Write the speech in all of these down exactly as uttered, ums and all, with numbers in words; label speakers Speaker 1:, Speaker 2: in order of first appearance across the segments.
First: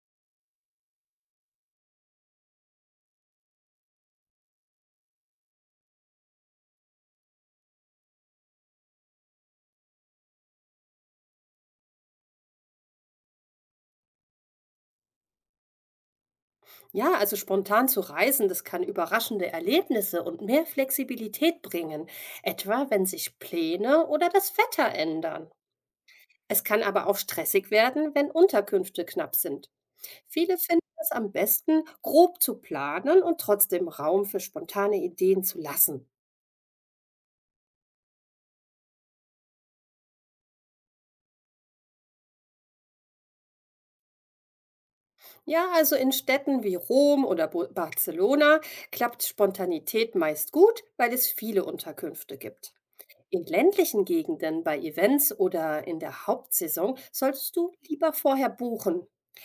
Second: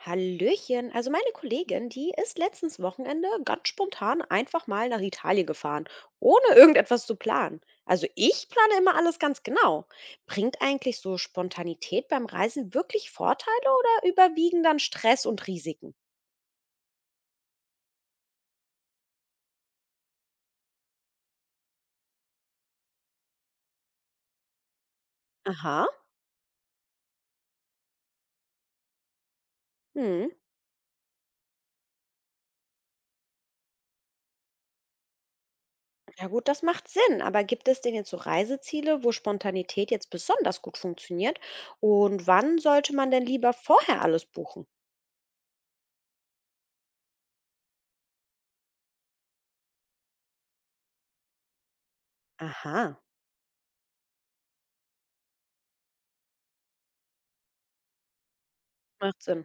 Speaker 1: Hallöchen, also meine Kollegin, die ist letztens Wochenende ganz spontan einfach mal nach Italien gefahren, ohne irgendetwas zu planen. Also ich plane immer alles ganz genau. Bringt eigentlich so Spontanität beim Reisen wirklich Vorteile oder überwiegen dann Stress und Risiken?
Speaker 2: Ja, also spontan zu reisen, das kann überraschende Erlebnisse und mehr Flexibilität bringen, etwa wenn sich Pläne oder das Wetter ändern.
Speaker 1: Aha.
Speaker 2: Es kann aber auch stressig werden, wenn Unterkünfte knapp sind.
Speaker 1: Hm.
Speaker 2: Viele finden es am besten, grob zu planen und trotzdem Raum für spontane Ideen zu lassen.
Speaker 1: Ja gut, das macht Sinn, aber gibt es denn jetzt so Reiseziele, wo Spontanität jetzt besonders gut funktioniert? Und wann sollte man denn lieber vorher alles buchen?
Speaker 2: Ja, also in Städten wie Rom oder Bo- Barcelona klappt Spontanität meist gut, weil es viele Unterkünfte gibt.
Speaker 1: Aha,
Speaker 2: In ländlichen Gegenden, bei Events oder in der Hauptsaison solltest du lieber vorher buchen.
Speaker 1: macht Sinn.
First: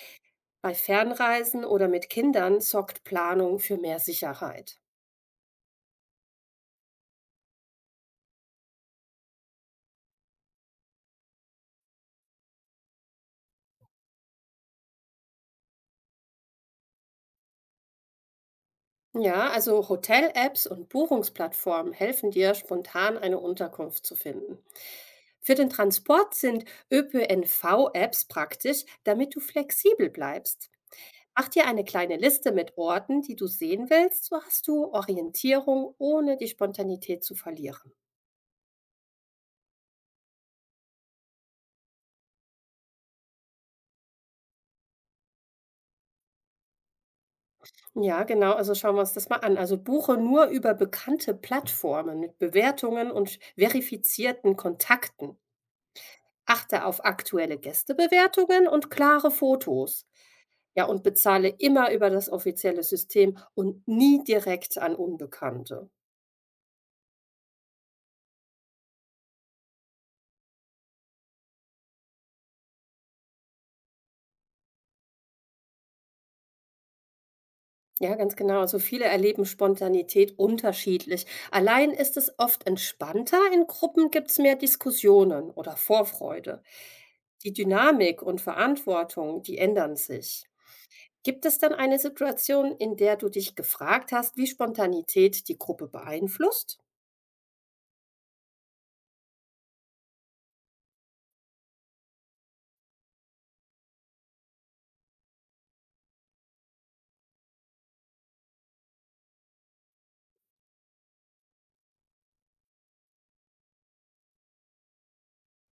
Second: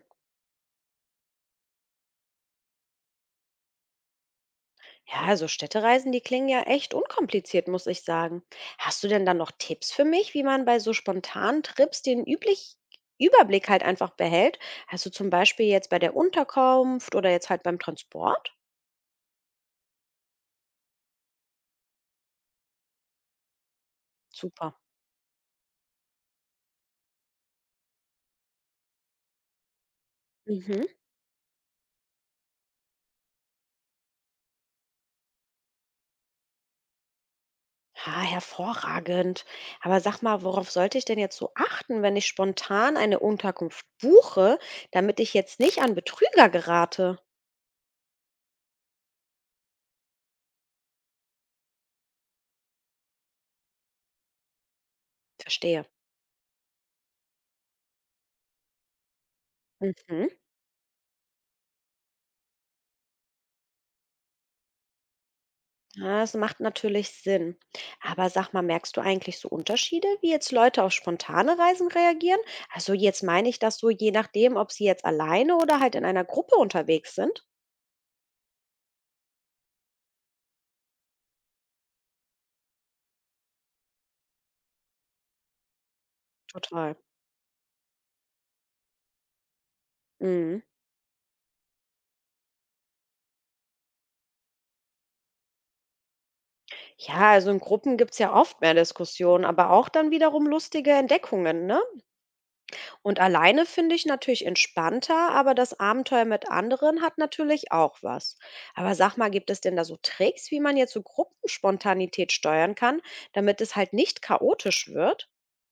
Speaker 2: Bei Fernreisen oder mit Kindern sorgt Planung für mehr Sicherheit.
Speaker 1: Ja, also Städtereisen, die klingen ja echt unkompliziert, muss ich sagen. Hast du denn dann noch Tipps für mich, wie man bei so spontanen Trips den üblich Überblick halt einfach behält? Also zum Beispiel jetzt bei der Unterkunft oder jetzt halt beim Transport?
Speaker 2: Ja, also Hotel-Apps und Buchungsplattformen helfen dir, spontan eine Unterkunft zu finden.
Speaker 1: Super.
Speaker 2: Für den Transport sind ÖPNV-Apps praktisch, damit du flexibel bleibst.
Speaker 1: Mhm.
Speaker 2: Mach dir eine kleine Liste mit Orten, die du sehen willst, so hast du Orientierung, ohne die Spontanität zu verlieren.
Speaker 1: Ah, hervorragend. Aber sag mal, worauf sollte ich denn jetzt so achten, wenn ich spontan eine Unterkunft buche, damit ich jetzt nicht an Betrüger gerate?
Speaker 2: Ja, genau. Also schauen wir uns das mal an. Also buche nur über bekannte Plattformen mit Bewertungen und verifizierten Kontakten.
Speaker 1: Verstehe.
Speaker 2: Achte auf aktuelle Gästebewertungen und klare Fotos.
Speaker 1: Mhm.
Speaker 2: Ja, und bezahle immer über das offizielle System und nie direkt an Unbekannte.
Speaker 1: Ja, das macht natürlich Sinn. Aber sag mal, merkst du eigentlich so Unterschiede, wie jetzt Leute auf spontane Reisen reagieren? Also jetzt meine ich das so, je nachdem, ob sie jetzt alleine oder halt in einer Gruppe unterwegs sind.
Speaker 2: Ja, ganz genau. Also viele erleben Spontanität unterschiedlich. Allein ist es oft entspannter, in Gruppen gibt es mehr Diskussionen oder Vorfreude.
Speaker 1: Total.
Speaker 2: Die Dynamik und Verantwortung, die ändern sich.
Speaker 1: Mhm.
Speaker 2: Gibt es denn eine Situation, in der du dich gefragt hast, wie Spontanität die Gruppe beeinflusst?
Speaker 1: Ja, also in Gruppen gibt es ja oft mehr Diskussionen, aber auch dann wiederum lustige Entdeckungen, ne? Und alleine finde ich natürlich entspannter, aber das Abenteuer mit anderen hat natürlich auch was. Aber sag mal, gibt es denn da so Tricks, wie man jetzt so Gruppenspontanität steuern kann, damit es halt nicht chaotisch wird?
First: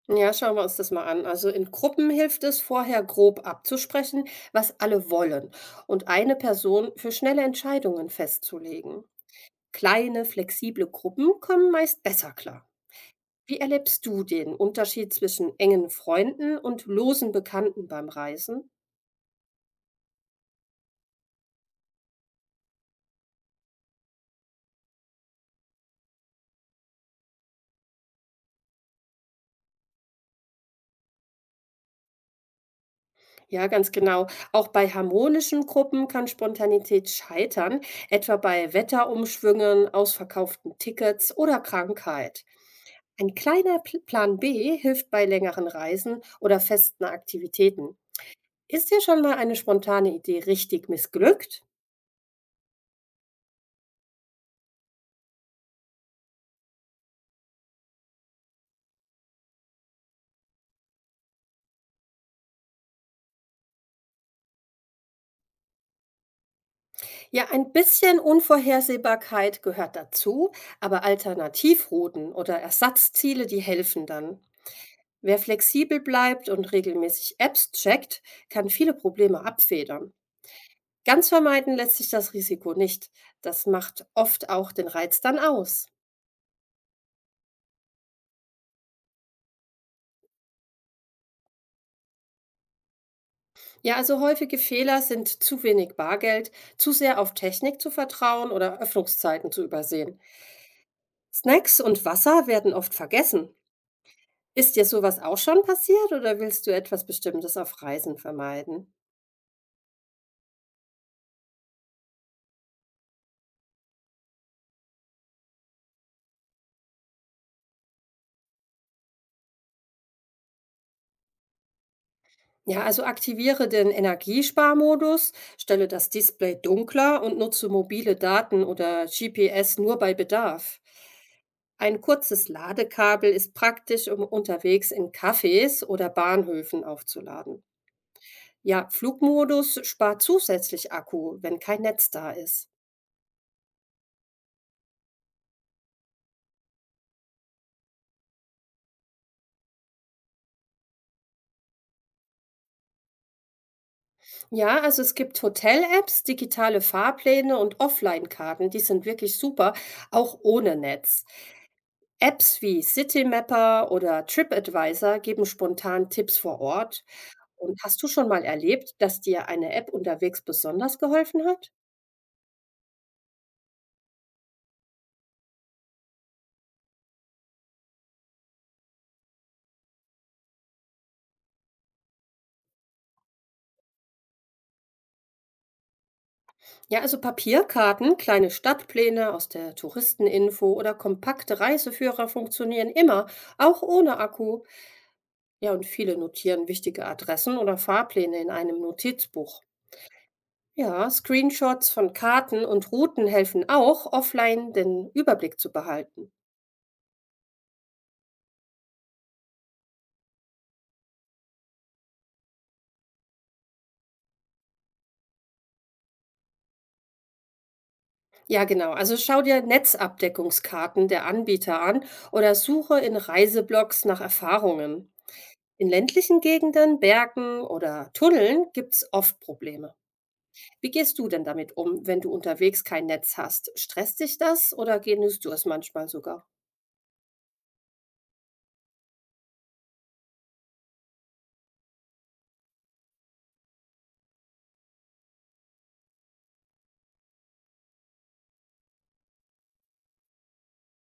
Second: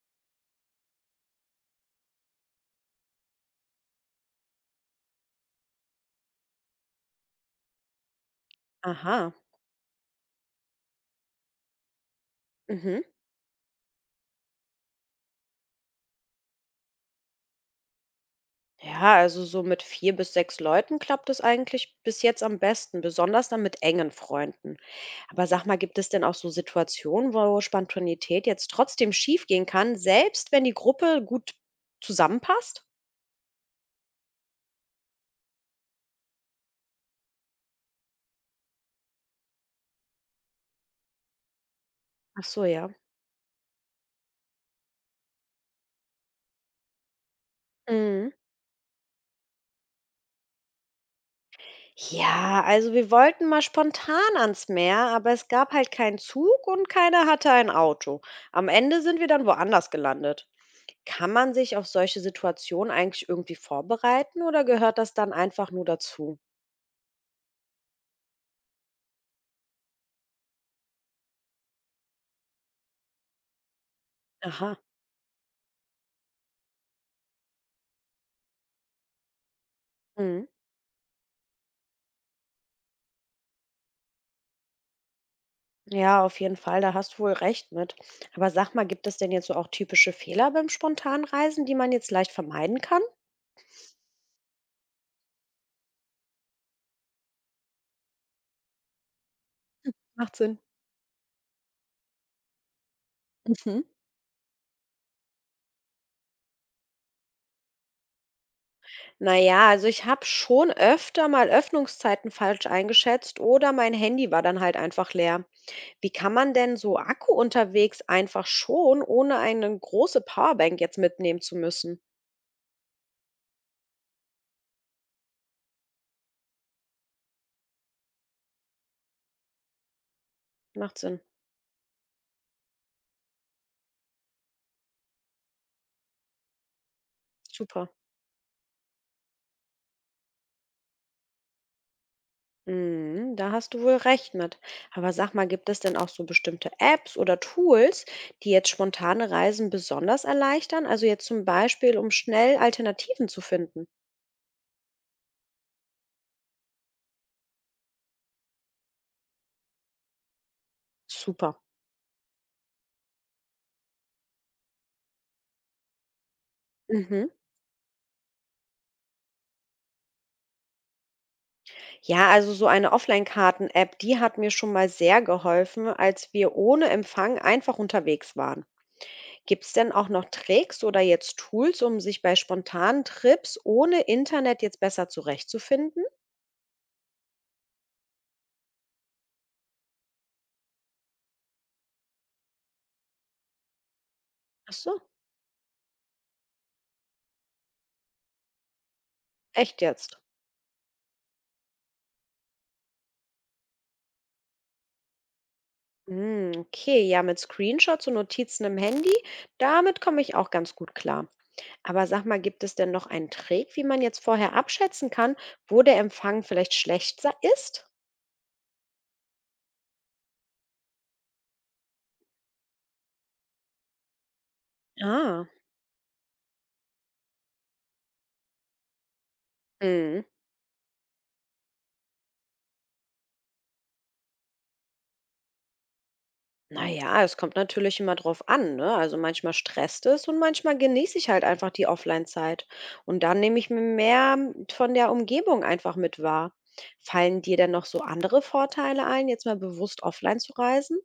Speaker 2: Ja, schauen wir uns das mal an. Also in Gruppen hilft es, vorher grob abzusprechen, was alle wollen und eine Person für schnelle Entscheidungen festzulegen.
Speaker 1: Aha.
Speaker 2: Kleine, flexible Gruppen kommen meist besser klar.
Speaker 1: Mhm.
Speaker 2: Wie erlebst du den Unterschied zwischen engen Freunden und losen Bekannten beim Reisen?
Speaker 1: Ja, also so mit vier bis sechs Leuten klappt es eigentlich bis jetzt am besten, besonders dann mit engen Freunden. Aber sag mal, gibt es denn auch so Situationen, wo Spontanität jetzt trotzdem schiefgehen kann, selbst wenn die Gruppe gut zusammenpasst?
Speaker 2: Ja, ganz genau. Auch bei harmonischen Gruppen kann Spontanität scheitern, etwa bei Wetterumschwüngen, ausverkauften Tickets oder Krankheit.
Speaker 1: Ach so, ja.
Speaker 2: Ein kleiner Pl- Plan B hilft bei längeren Reisen oder festen Aktivitäten.
Speaker 1: Mhm.
Speaker 2: Ist dir schon mal eine spontane Idee richtig missglückt?
Speaker 1: Ja, also wir wollten mal spontan ans Meer, aber es gab halt keinen Zug und keiner hatte ein Auto. Am Ende sind wir dann woanders gelandet. Kann man sich auf solche Situationen eigentlich irgendwie vorbereiten oder gehört das dann einfach nur dazu?
Speaker 2: Ja, ein bisschen Unvorhersehbarkeit gehört dazu, aber Alternativrouten oder Ersatzziele, die helfen dann.
Speaker 1: Aha.
Speaker 2: Wer flexibel bleibt und regelmäßig Apps checkt, kann viele Probleme abfedern.
Speaker 1: Mhm.
Speaker 2: Ganz vermeiden lässt sich das Risiko nicht. Das macht oft auch den Reiz dann aus.
Speaker 1: Ja, auf jeden Fall, da hast du wohl recht mit. Aber sag mal, gibt es denn jetzt so auch typische Fehler beim Spontanreisen, die man jetzt leicht vermeiden kann?
Speaker 2: Ja, also häufige Fehler sind zu wenig Bargeld, zu sehr auf Technik zu vertrauen oder Öffnungszeiten zu übersehen.
Speaker 1: Macht Sinn.
Speaker 2: Snacks und Wasser werden oft vergessen. Ist dir sowas auch schon passiert oder willst du etwas Bestimmtes auf Reisen vermeiden?
Speaker 1: Na ja, also ich habe schon öfter mal Öffnungszeiten falsch eingeschätzt oder mein Handy war dann halt einfach leer. Wie kann man denn so Akku unterwegs einfach schon, ohne eine große Powerbank jetzt mitnehmen zu müssen?
Speaker 2: Ja, also aktiviere den Energiesparmodus, stelle das Display dunkler und nutze mobile Daten oder G P S nur bei Bedarf.
Speaker 1: Macht Sinn.
Speaker 2: Ein kurzes Ladekabel ist praktisch, um unterwegs in Cafés oder Bahnhöfen aufzuladen.
Speaker 1: Super.
Speaker 2: Ja, Flugmodus spart zusätzlich Akku, wenn kein Netz da ist.
Speaker 1: Mhm, da hast du wohl recht mit. Aber sag mal, gibt es denn auch so bestimmte Apps oder Tools, die jetzt spontane Reisen besonders erleichtern? Also jetzt zum Beispiel, um schnell Alternativen zu finden.
Speaker 2: Ja, also es gibt Hotel-Apps, digitale Fahrpläne und Offline-Karten, die sind wirklich super, auch ohne Netz.
Speaker 1: Super.
Speaker 2: Apps wie Citymapper oder TripAdvisor geben spontan Tipps vor Ort.
Speaker 1: Mhm.
Speaker 2: Und hast du schon mal erlebt, dass dir eine App unterwegs besonders geholfen hat?
Speaker 1: Ja, also so eine Offline-Karten-App, die hat mir schon mal sehr geholfen, als wir ohne Empfang einfach unterwegs waren. Gibt es denn auch noch Tricks oder jetzt Tools, um sich bei spontanen Trips ohne Internet jetzt besser zurechtzufinden?
Speaker 2: Ja, also Papierkarten, kleine Stadtpläne aus der Touristeninfo oder kompakte Reiseführer funktionieren immer, auch ohne Akku.
Speaker 1: Ach so,
Speaker 2: Ja, und viele notieren wichtige Adressen oder Fahrpläne in einem Notizbuch.
Speaker 1: echt jetzt?
Speaker 2: Ja, Screenshots von Karten und Routen helfen auch, offline den Überblick zu behalten.
Speaker 1: Hm, okay, ja, mit Screenshots und Notizen im Handy, damit komme ich auch ganz gut klar. Aber sag mal, gibt es denn noch einen Trick, wie man jetzt vorher abschätzen kann, wo der Empfang vielleicht schlecht sei- ist?
Speaker 2: Ja, genau. Also schau dir Netzabdeckungskarten der Anbieter an oder suche in Reiseblogs nach Erfahrungen.
Speaker 1: Ah.
Speaker 2: In ländlichen Gegenden, Bergen oder Tunneln gibt es oft Probleme.
Speaker 1: Hm.
Speaker 2: Wie gehst du denn damit um, wenn du unterwegs kein Netz hast? Stresst dich das oder genießt du es manchmal sogar?
Speaker 1: Naja, es kommt natürlich immer drauf an, ne? Also manchmal stresst es und manchmal genieße ich halt einfach die Offline-Zeit. Und dann nehme ich mir mehr von der Umgebung einfach mit wahr. Fallen dir denn noch so andere Vorteile ein, jetzt mal bewusst offline zu reisen?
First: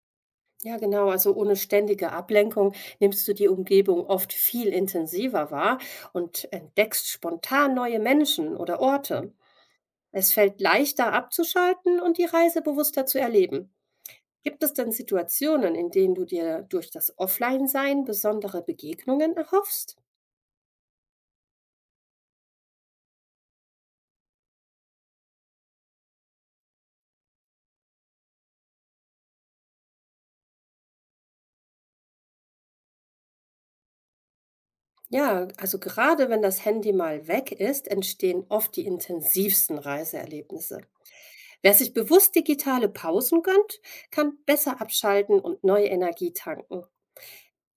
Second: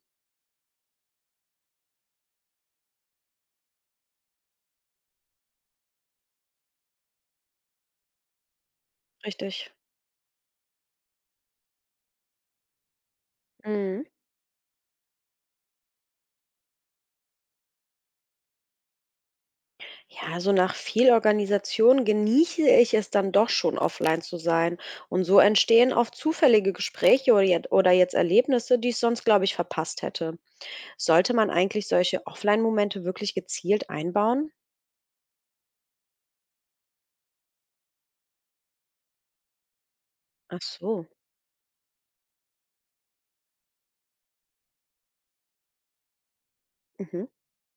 Speaker 2: Ja, genau. Also ohne ständige Ablenkung nimmst du die Umgebung oft viel intensiver wahr und entdeckst spontan neue Menschen oder Orte.
Speaker 1: Richtig.
Speaker 2: Es fällt leichter abzuschalten und die Reise bewusster zu erleben.
Speaker 1: Mhm.
Speaker 2: Gibt es denn Situationen, in denen du dir durch das Offline-Sein besondere Begegnungen erhoffst?
Speaker 1: Ja, so nach viel Organisation genieße ich es dann doch schon, offline zu sein. Und so entstehen oft zufällige Gespräche oder jet- oder jetzt Erlebnisse, die ich sonst, glaube ich, verpasst hätte. Sollte man eigentlich solche Offline-Momente wirklich gezielt einbauen?
Speaker 2: Ja, also gerade wenn das Handy mal weg ist, entstehen oft die intensivsten
Speaker 1: Ach
Speaker 2: Reiseerlebnisse.
Speaker 1: so.
Speaker 2: Wer sich bewusst digitale Pausen gönnt, kann besser abschalten und neue Energie tanken.
Speaker 1: Mhm.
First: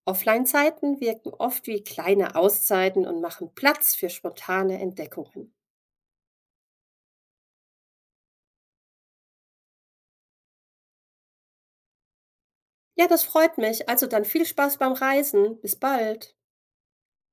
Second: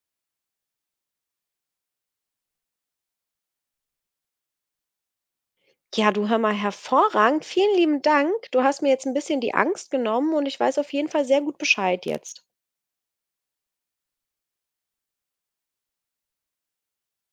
Speaker 2: Offline-Zeiten wirken oft wie kleine Auszeiten und machen Platz für spontane Entdeckungen.
Speaker 1: Ja, du hör mal, hervorragend. Vielen lieben Dank. Du hast mir jetzt ein bisschen die Angst genommen und ich weiß auf jeden Fall sehr gut Bescheid jetzt.
Speaker 2: Ja, das freut mich. Also dann viel Spaß beim Reisen. Bis bald.